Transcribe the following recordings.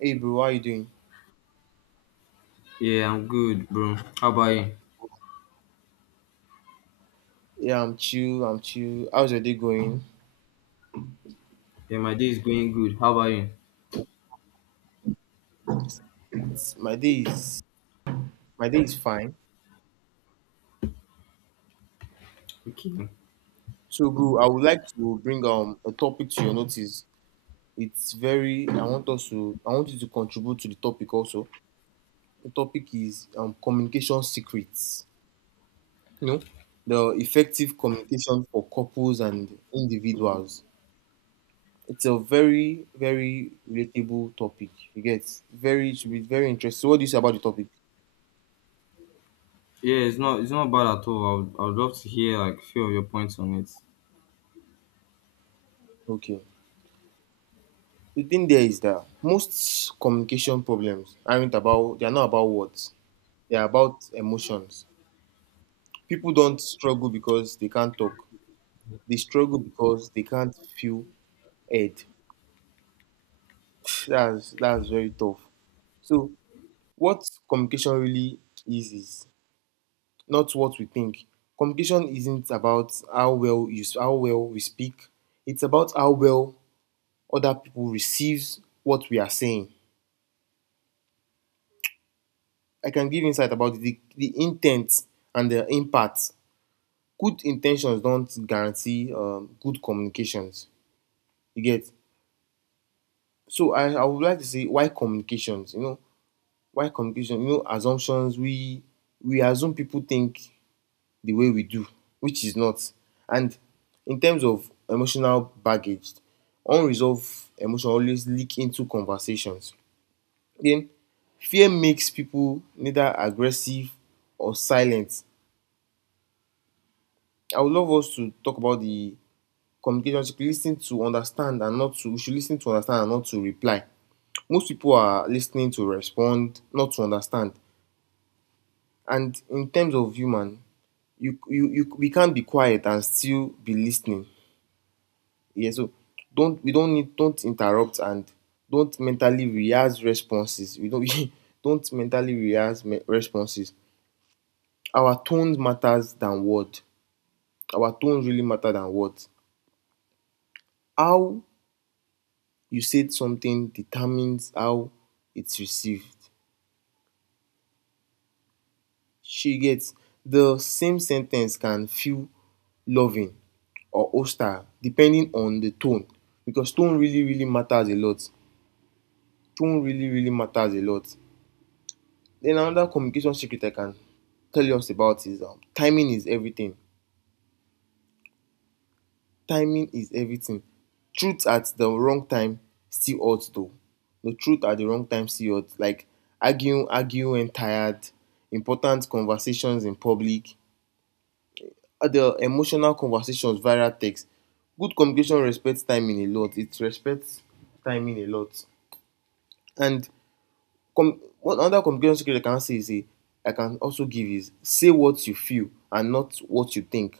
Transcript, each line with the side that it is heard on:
right: Hey bro, how you doing?
left: Yeah, I'm good, bro. How about you?
right: Yeah, I'm chill. I'm chill. How's your day going?
left: Yeah, my day is going good. How about you?
right: It's, my day is fine.
left: Okay.
right: So bro, I would like to bring a topic to your notice. It's very. I want us to. I want you to contribute to the topic also. The topic is communication secrets. You know, the effective communication for couples and individuals. It's a very, very relatable topic. You get very. It should be very interesting. So what do you say about the topic?
left: Yeah, it's not bad at all. I would love to hear like a few of your points on it.
right: Okay, the thing there is that most communication problems aren't about they're not about words, they're about emotions. People don't struggle because they can't talk, they struggle because they can't feel heard. That's very tough. So what communication really is not what we think. Communication isn't about how well we speak, it's about how well other people receives what we are saying. I can give insight about the intent and the impact. Good intentions don't guarantee good communications. You get? So I would like to say why communications? Why communication? You know, assumptions. We assume people think the way we do, which is not. And in terms of emotional baggage, unresolved emotion always leak into conversations. Then fear makes people neither aggressive or silent. I would love us to talk about the communication. She should listen to understand and not to We should listen to understand and not to reply. Most people are listening to respond, not to understand. And in terms of human, you we can't be quiet and still be listening. Yeah. So don't interrupt and don't mentally rehearse responses. We don't we don't mentally rehearse me responses. Our tones matters than word. Our tones really matter than words. How you said something determines how it's received. She gets The same sentence can feel loving or hostile depending on the tone, because tone really, really matters a lot. Tone really, really matters a lot. Then another communication secret I can tell us about is timing is everything. Timing is everything. Truth at the wrong time still hurts though. The truth at the wrong time still hurts. Like arguing when tired, important conversations in public, other emotional conversations viral text. Good communication respects timing a lot. It respects timing a lot. And one another communication skill I can say I can also give is say what you feel and not what you think.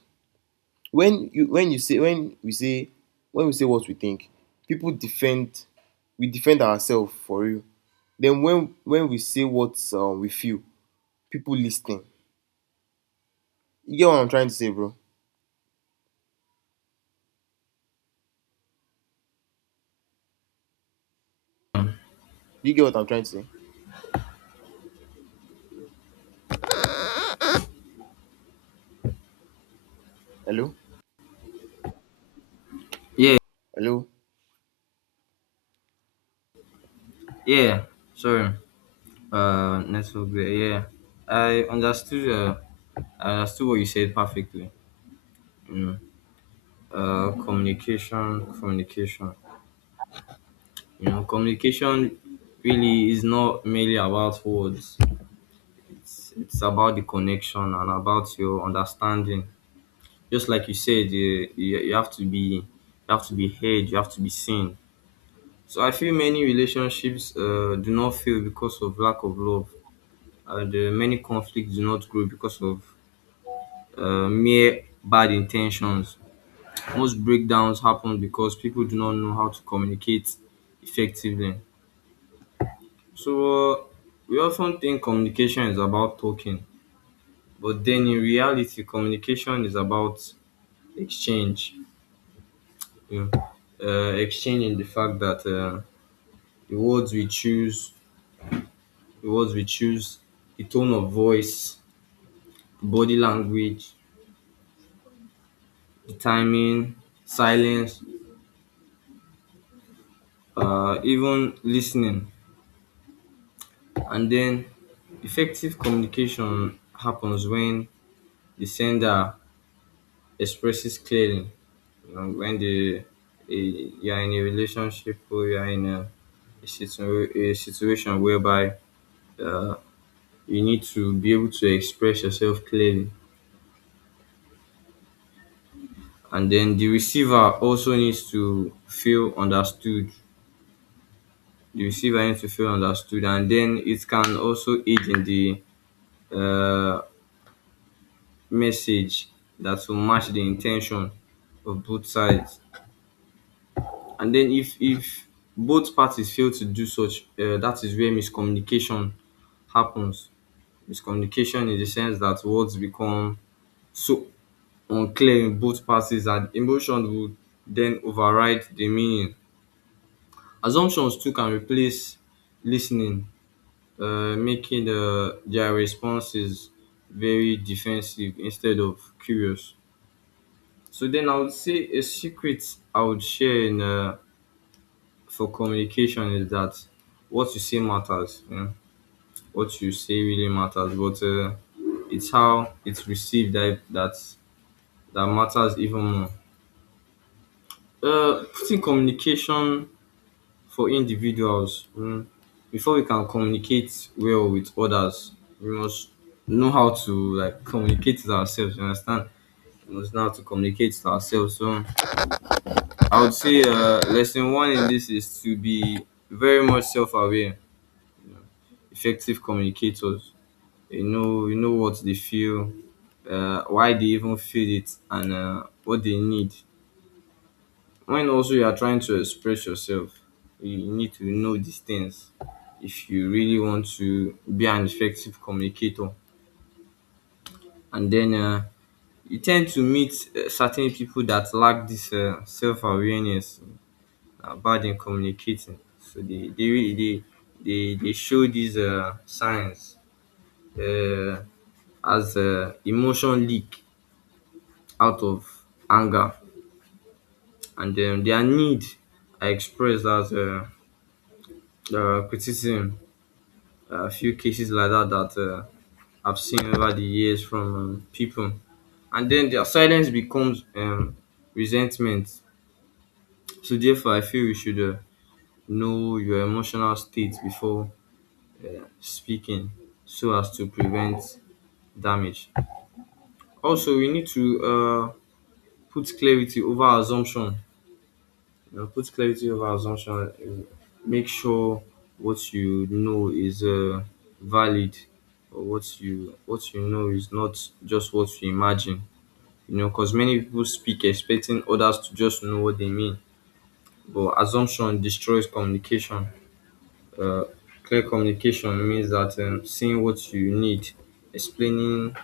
right: when you when you say when we say when we say what we think, people defend, we defend ourselves for real. Then when we say what we feel, people listen. You get what I'm trying to say, bro? You get what I'm trying to say? Hello?
left: Yeah,
right: Hello?
left: yeah. Sorry. Network there. Yeah, I understood. I understood what you said perfectly. You know, communication. You know, communication really is not merely about words. It's about the connection and about your understanding, just like you said. You have to be, you have to be heard, you have to be seen. So I feel many relationships do not fail because of lack of love, and many conflicts do not grow because of mere bad intentions. Most breakdowns happen because people do not know how to communicate effectively. So we often think communication is about talking, but then in reality communication is about exchange. You know, exchange, the fact that the words we choose, the words we choose, the tone of voice, body language, the timing, silence, even listening. And then effective communication happens when the sender expresses clearly. You know, when the you are in a relationship, or you are in a, a situation whereby uh, you need to be able to express yourself clearly, and then the receiver also needs to feel understood. The receiver needs to feel understood, and then it can also aid in the uh, message that will match the intention of both sides. And then if both parties fail to do such, that is where miscommunication happens. Miscommunication in the sense that words become so unclear in both parties, and emotion would then override the meaning. Assumptions too can replace listening, making their responses very defensive instead of curious. So then I would say a secret I would share in, for communication, is that what you say matters. You know? What you say really matters, but it's how it's received that that matters even more. Putting communication, for individuals, before we can communicate well with others, we must know how to like communicate with ourselves. You understand? We must know how to communicate with ourselves. So I would say lesson one in this is to be very much self-aware. Effective communicators, you know, you know what they feel, why they even feel it, and what they need. When also you are trying to express yourself, you need to know these things if you really want to be an effective communicator. And then you tend to meet certain people that lack this self-awareness about them communicating. So they show these signs, uh, as emotion leak out of anger, and then their need are expressed as criticism. A few cases like that that I've seen over the years from people, and then their silence becomes resentment. So therefore, I feel you should know your emotional state before speaking, so as to prevent damage. Also, we need to put clarity over assumption. Put clarity over assumption. Make sure what you know is valid, or what you know is not just what you imagine. You know, because many people speak expecting others to just know what they mean, but assumption destroys communication. Uh, Clear communication means that, seeing what you need, explaining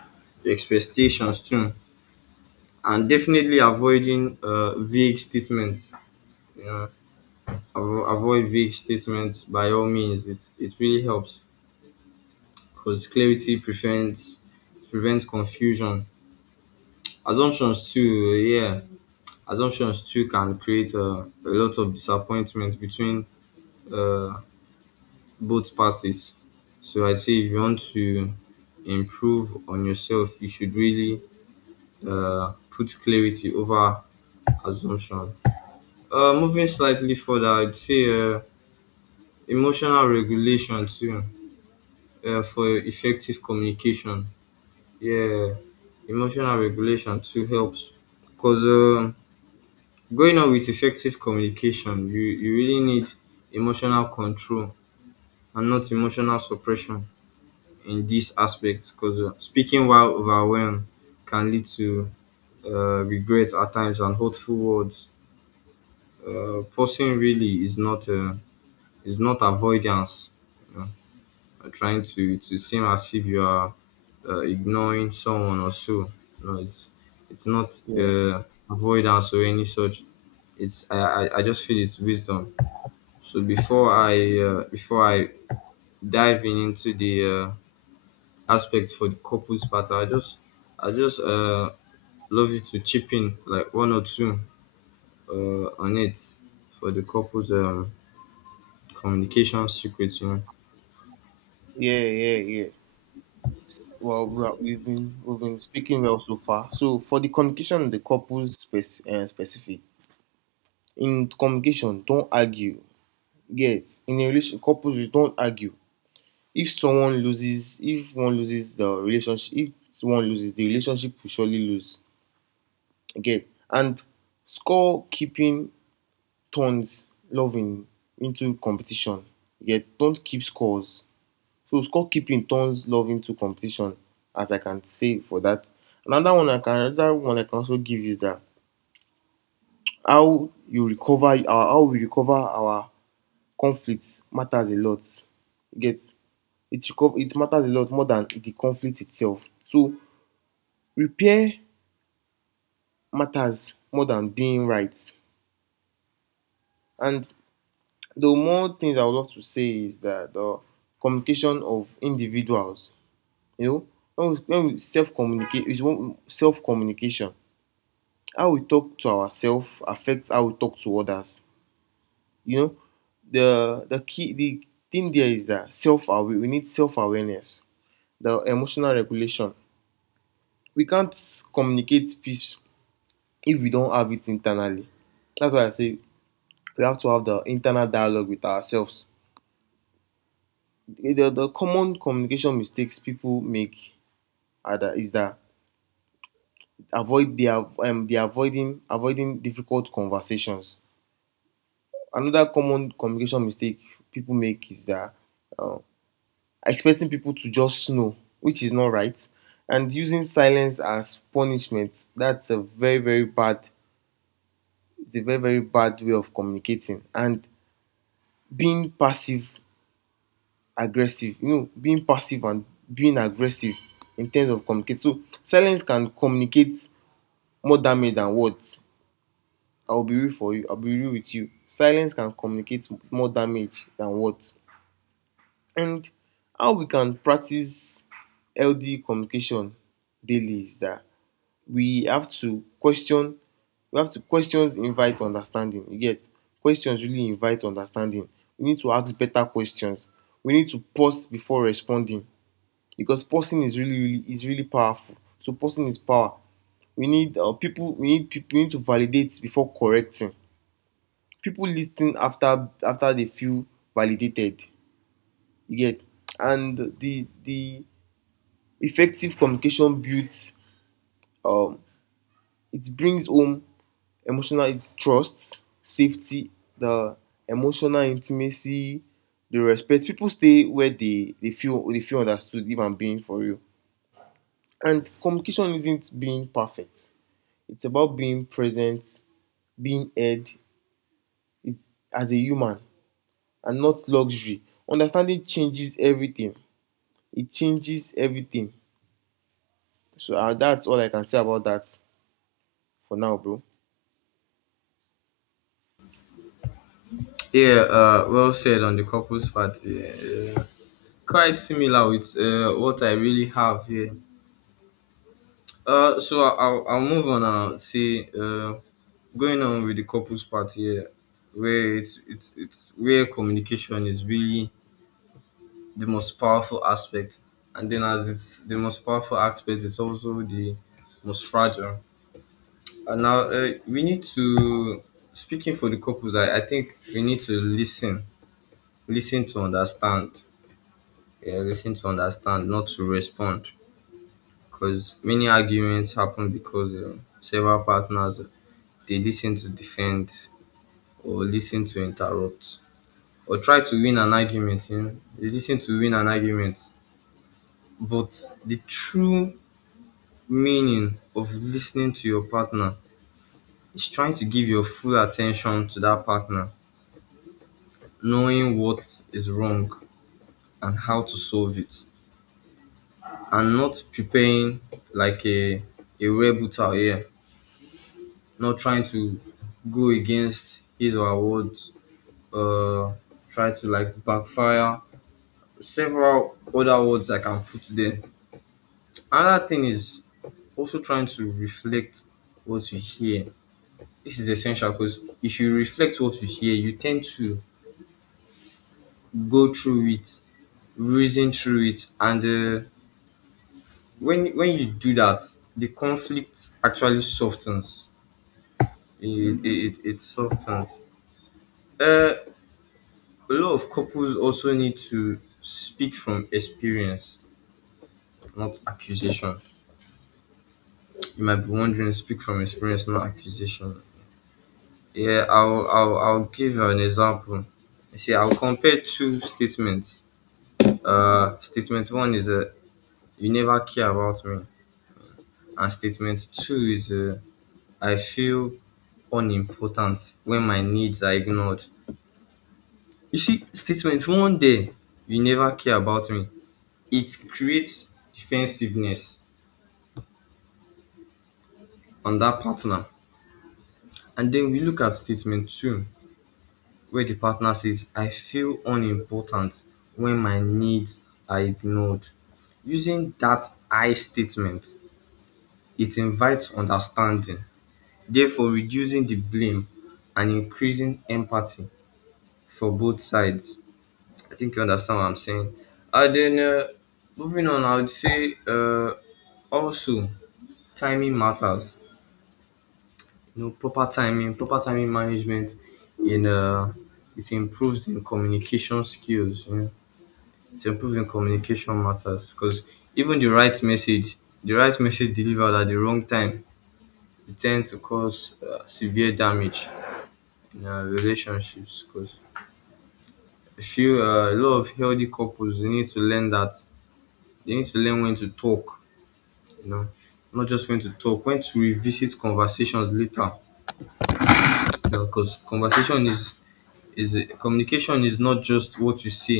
left: your expectations too, and definitely avoiding vague statements. You know, avoid vague statements by all means. It really helps because clarity prevents confusion. Assumptions too, yeah. Assumptions too can create a lot of disappointment between uh, both parties. So I'd say if you want to improve on yourself, you should really put clarity over assumption. Moving slightly further, I'd say emotional regulation too, for effective communication. Yeah, emotional regulation too helps, because going on with effective communication, you really need emotional control and not emotional suppression in this aspect, because speaking while overwhelmed can lead to regret at times, and hurtful words. Pausing really is not avoidance. Trying to seem as if you are ignoring someone or so. No, it's not
right: Yeah
left: uh, avoidance or any such. It's, I just feel it's wisdom. So before I dive in into the aspects for the couples part, I just I just uh, love you to chip in like one or two on it, for the couples communication secrets. You know.
right: Yeah, yeah, yeah. We've been speaking well so far. So for the communication and the couples specific in communication, don't argue. Yes, in a relation couples, you don't argue. If one loses the relationship, if one loses the relationship will surely lose again. And score keeping turns loving into competition, yet don't keep scores. So score keeping turns love into competition, as I can say for that. Another one I can, also give is that how you recover our, how we recover our conflicts matters a lot. Get it? Reco It matters a lot more than the conflict itself. So repair matters more than being right. And the more things I would love to say is that the communication of individuals, you know, when we self communicate, is self communication. How we talk to ourselves affects how we talk to others. You know, the thing there is that self aware. We need self awareness, the emotional regulation. We can't communicate peace if we don't have it internally. That's why I say we have to have the internal dialogue with ourselves. The common communication mistakes people make are that, is that avoid they are avoiding difficult conversations. Another common communication mistake people make is that uh, expecting people to just know, which is not right, and using silence as punishment. That's a very, very bad. It's a very, very bad way of communicating, and being passive aggressive. You know, being passive and being aggressive in terms of communicate. So silence can communicate more damage than words. I will be real for you. I'll be real with you. Silence can communicate more damage than words. And how we can practice healthy communication daily is that we have to question. We have to questions invite understanding. You get? Questions really invite understanding. We need to ask better questions. We need to pause before responding, because posting is really powerful. So posting is power. We need people, we need to validate before correcting. People listen after they feel validated. You get? And the effective communication builds um it brings home emotional trust, safety, the emotional intimacy, the respect. People stay where they feel, they feel understood, if I'm being for real. And communication isn't being perfect. It's about being present, being heard, is as a human and not luxury. Understanding changes everything. It changes everything. So that's all I can say about that for now, bro.
left: Yeah, well said on the couples part. Yeah. Quite similar with what I really have here. So I'll move on and say, going on with the couples part here, where it's where communication is really the most powerful aspect. And then, as it's the most powerful aspect, it's also the most fragile. And now we need to, speaking for the couples, I think we need to listen, listen to understand, yeah, listen to understand, not to respond. Because many arguments happen because several partners, they listen to defend, or listen to interrupt, or try to win an argument. You know, they listen to win an argument. But the true meaning of listening to your partner is trying to give your full attention to that partner, knowing what is wrong and how to solve it, and not preparing like a rebel out here, not trying to go against his or her words, uh try to like backfire several other words I can put there. Another thing is also trying to reflect what you hear. This is essential, because if you reflect what you hear, you tend to go through it, reason through it, and when you do that, the conflict actually softens. It softens. uh, a lot of couples also need to speak from experience, not accusation. You might be wondering, speak from experience, not accusation. Yeah, I'll give an example. You see, I'll compare two statements. Statement one is you never care about me, and statement two is I feel unimportant when my needs are ignored. You see, statement one day, you never care about me. It creates defensiveness on that partner, and then we look at statement two, where the partner says I feel unimportant when my needs are ignored. Using that I statement, it invites understanding, therefore reducing the blame and increasing empathy for both sides. I think you understand what I'm saying. And then moving on, I would say also, timing matters. You know, proper timing, proper timing management in, it improves in communication skills. You know, it's improving communication matters, because even the right message, the right message delivered at the wrong time, it tend to cause severe damage in relationships. Because I feel a lot of healthy couples, they need to learn that, they need to learn when to talk. You know, not just when to talk, when to revisit conversations later. Because conversation is communication is not just what you say,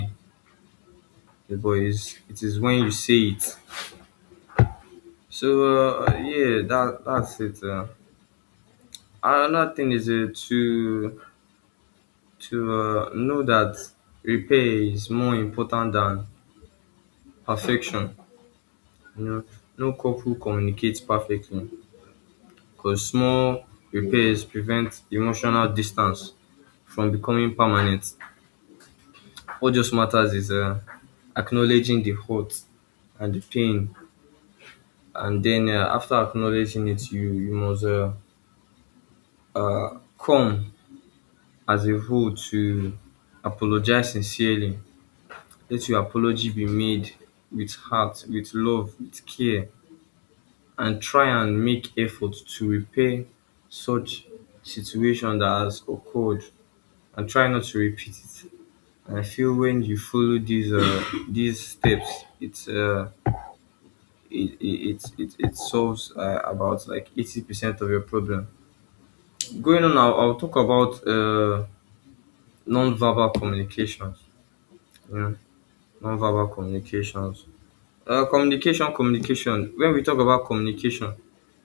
left: but is, it is when you say it. So yeah, that's it. Another thing is to know that repair is more important than perfection. You know, no couple communicates perfectly, because small repairs prevent emotional distance from becoming permanent. What just matters is acknowledging the hurt and the pain, and then after acknowledging it, you must come as a whole to apologize sincerely. Let your apology be made with heart, with love, with care, and try and make effort to repair such situation that has occurred, and try not to repeat it. And I feel when you follow these these steps, it's it solves about like 80% of your problem. Going on, I'll talk about non-verbal communications. You know, non-verbal communications. Communication, when we talk about communication,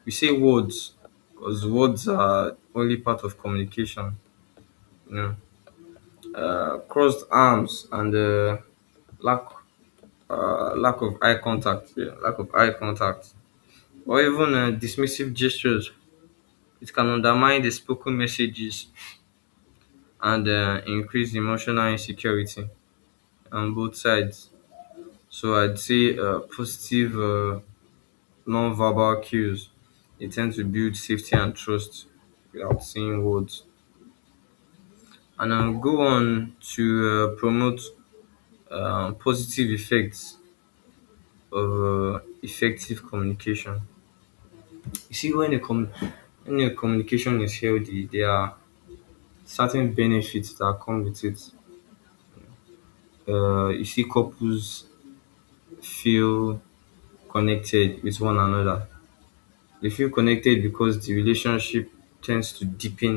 left: we say words, because words are only part of communication. You know, crossed arms, and lack lack of eye contact, yeah, lack of eye contact, or even dismissive gestures, it can undermine the spoken messages, and increase emotional insecurity on both sides. So I'd say positive non-verbal cues, they tend to build safety and trust without saying words. And I'll go on to promote positive effects of effective communication. You see, when when a communication is healthy, there are certain benefits that come with it. You see, couples feel connected with one another. They feel connected because the relationship tends to deepen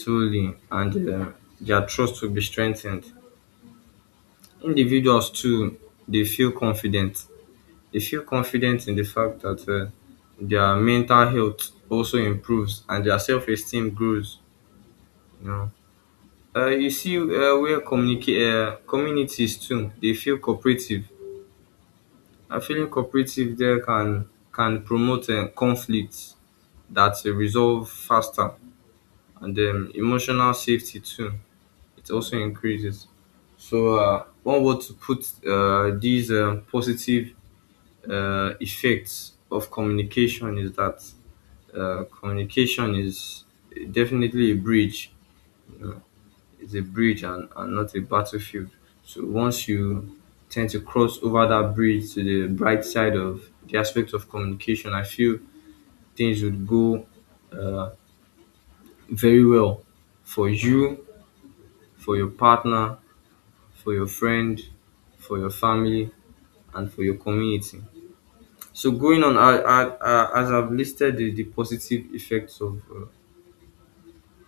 left: solely, and their trust will be strengthened. Individuals too, they feel confident. They feel confident in the fact that their mental health also improves and their self-esteem grows. You know, you see where communicate Communities too, they feel cooperative. And feeling cooperative there can promote conflicts that resolve faster and emotional safety too. It also increases. So, one word to put these positive effects of communication is that communication is definitely a bridge. It's a bridge and, not a battlefield. So, once you tend to cross over that bridge to the bright side of the aspect of communication, I feel things would go uh, very well for you, for your partner, for your friend, for your family, and for your community. So going on, as I've listed the positive effects of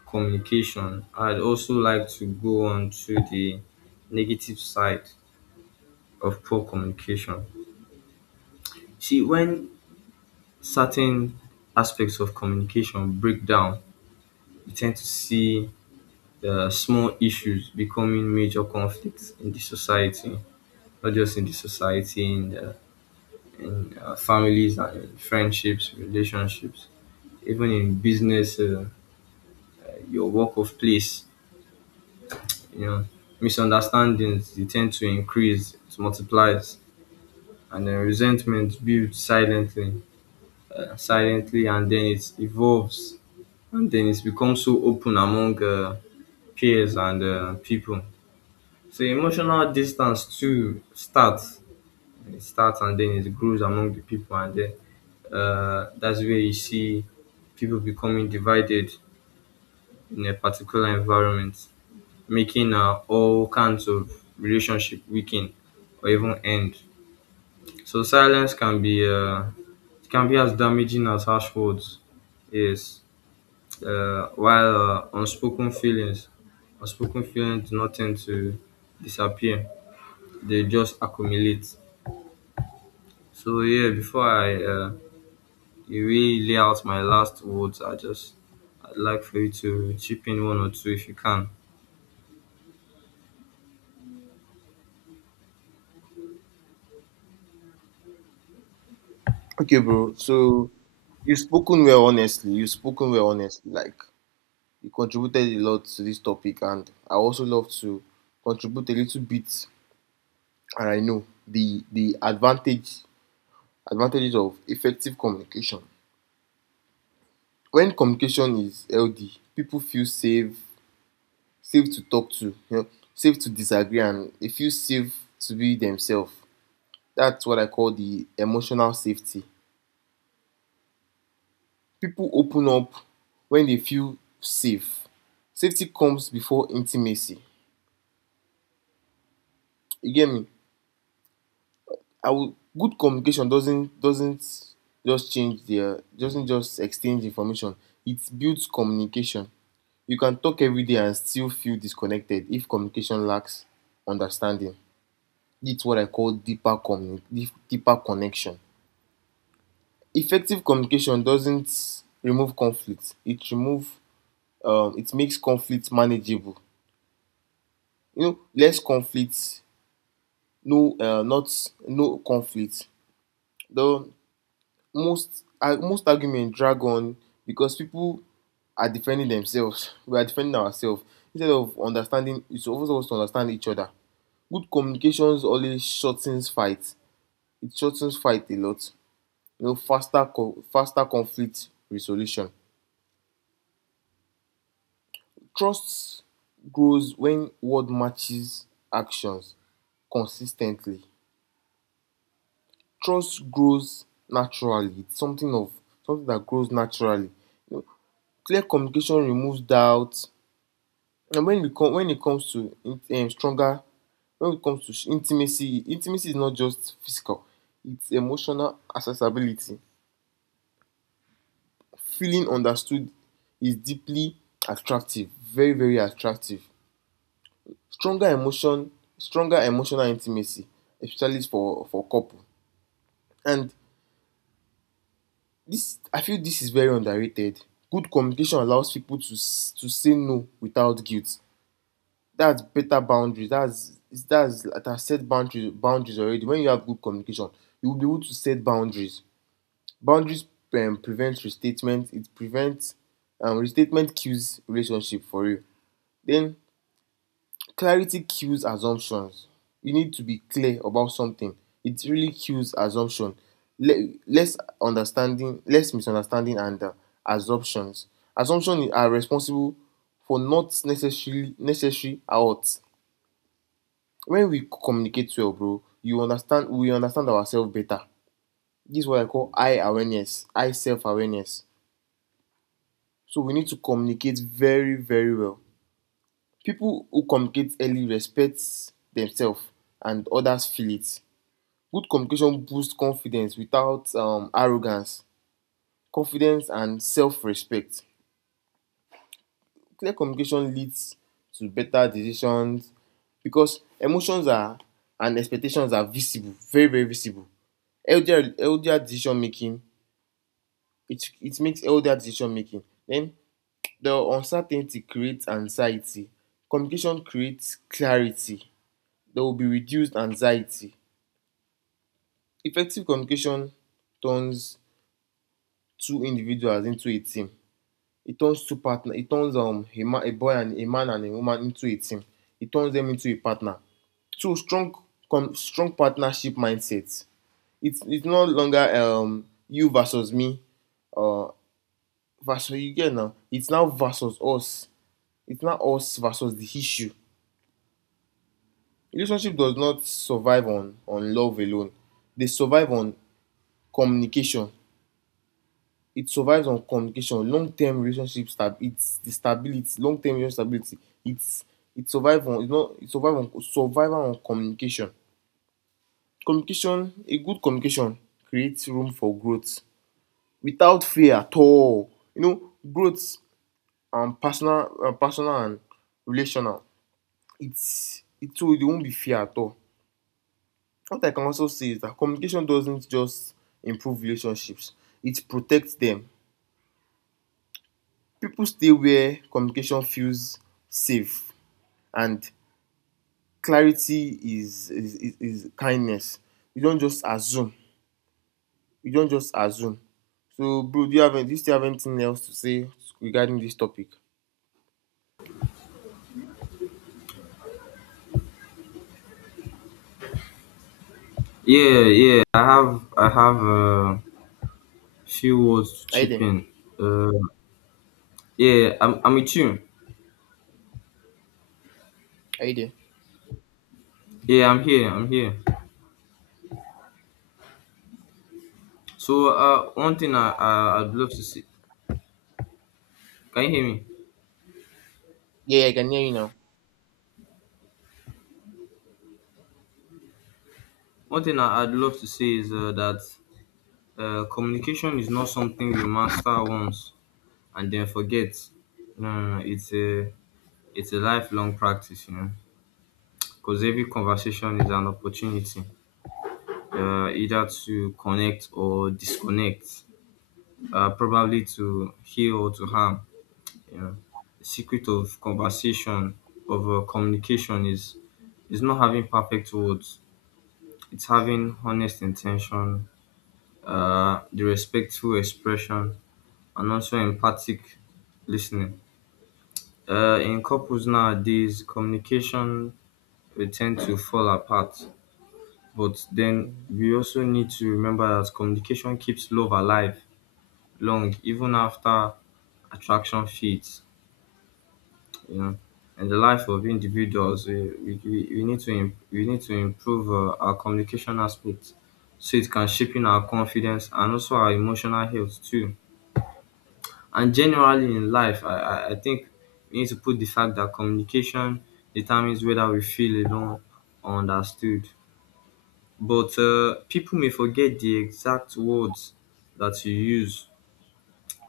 left: communication, I'd also like to go on to the negative side of poor communication. See, when certain aspects of communication break down, we tend to see the small issues becoming major conflicts in the society, not just in the society, in the in families and in friendships, relationships, even in business, your work of place, you know, misunderstandings they tend to increase, it multiplies, and then resentment builds silently, silently, and then it evolves, and then it becomes so open among peers and people. So emotional distance too starts. It starts and then it grows among the people, and then that's where you see people becoming divided in a particular environment, making all kinds of relationship weaken or even end. So silence can be as damaging as harsh words. Yes, while unspoken feelings do not tend to disappear; they just accumulate. So yeah, before I you really lay out my last words. I'd like for you to chip in one or two if you can.
right: Okay, bro. So you've spoken well, honestly. You've spoken well, honestly. Like, you contributed a lot to this topic, and I also love to contribute a little bit. And I know the advantage advantages of effective communication. When communication is healthy, pipo feel safe, safe to talk to. You know, safe to disagree, and e feel safe to be themselves. That's what I call the emotional safety. Pipo open up when dey feel safe. Safety comes before intimacy, you get me? I would Good communication doesn't just change the doesn't just exchange information. It builds communication. You can talk every day and still feel disconnected if communication lacks understanding. It's what I call deeper connection. Effective communication doesn't remove conflict. It makes conflict manageable. You know, less conflict, no uh, not no conflict. Though most most argument drag on because people are defending themselves. We are defending ourselves instead of understanding. It's always us to understand each other. Good communications always shortens fights. It shortens fight a lot. You know, faster conflict resolution. Trust grows when word matches actions consistently. Trust grows naturally. It's something of something that grows naturally. Clear communication removes doubt. And when it comes to stronger when it comes to intimacy, intimacy is not just physical, it's emotional accessibility. Feeling understood is deeply attractive, very, very attractive. stronger emotion Stronger emotional intimacy, especially for couple. And this, I feel this is very underrated. Good communication allows people to to say no without guilt. That's better boundaries. That's it Set boundaries, boundaries already. When you have good communication, you will be able to set boundaries. Boundaries prevent restatement. It prevents restatement kills relationship for you. Then clarity kills assumptions. You need to be clear about something, it really kills assumption. Less understanding less misunderstanding, and assumptions. Assumptions are responsible for not necessarily necessary out. When we communicate well, bro, you understand, we understand ourselves better. This is what I call I self awareness. So we need to communicate very, very well. People who communicate early respect themselves, and others feel it. Good communication boosts confidence without arrogance, confidence and self respect. Clear communication leads to better decisions because emotions are and expectations are visible, very, very visible. Healthier decision making, it makes healthier decision making. um the uncertainty creates anxiety, communication creates clarity. There will be reduced anxiety. Effective communication turns two individuals into a team. It turns a man, a boy and a man and a woman into a team. It turns them into a partner. So strong, com strong partnership mindset. It's no longer you versus me, or versus you get, now it's now versus us. It's now us versus the issue. Relationship does not survive on love alone, they survive on communication. It survives on communication. Long-term relationship stability, it's it survive on it's not it survive on survival on communication. A good communication creates room for growth without fear at all. You know, growth and personal and relational. It's it So they won't be fair at all. What I can also say is that communication doesn't just improve relationships, it protects them. People stay where communication feels safe. And clarity is kindness. You don't just assume. You don't just assume. So bro, do you have any, do you still have anything else to say regarding this topic?
left: Yeah, yeah. I have a few words to
right: Are you
left: chip
right: there?
left: in. Uh, yeah, I'm with you.
right: Are you there?
left: Yeah, I'm here. I'm here. So one thing I I'd love to say. Can you hear me?
right: Yeah, yeah, I can hear you now.
left: One thing I'd love to say is that communication is not something we master once and then forget. No, no, no. It's a lifelong practice. You know, because every conversation is an opportunity, either to connect or disconnect, probably to heal or to harm. You know, the secret of conversation, of communication, is not having perfect words. It's having honest intention, the respectful expression, and also empathic listening. In couples nowadays, communication will tend to fall apart. But then
right: Mhm.
left: we also need to remember that communication keeps love alive long even after attraction fades, you know. In the life of individuals, eh, we need to we need to improve our communication aspect so it can shape in our confidence and also our emotional health too. And generally in life, I think we need to put the fact that communication determines whether we feel alone or understood. But people may forget the exact words that you use,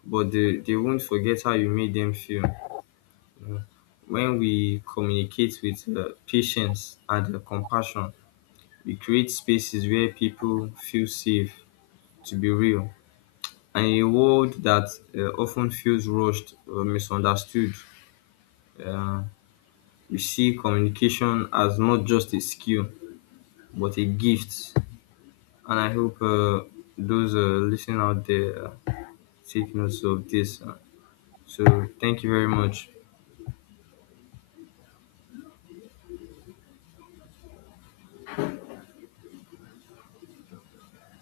left: but they won't forget how you made them feel. When we communicate with patience and compassion, we create spaces where people feel safe to be real. And in a world that often feels rushed or misunderstood, uh, we see communication as not just a skill, but a gift. And I hope those listening out there thickness of this. So thank you very much.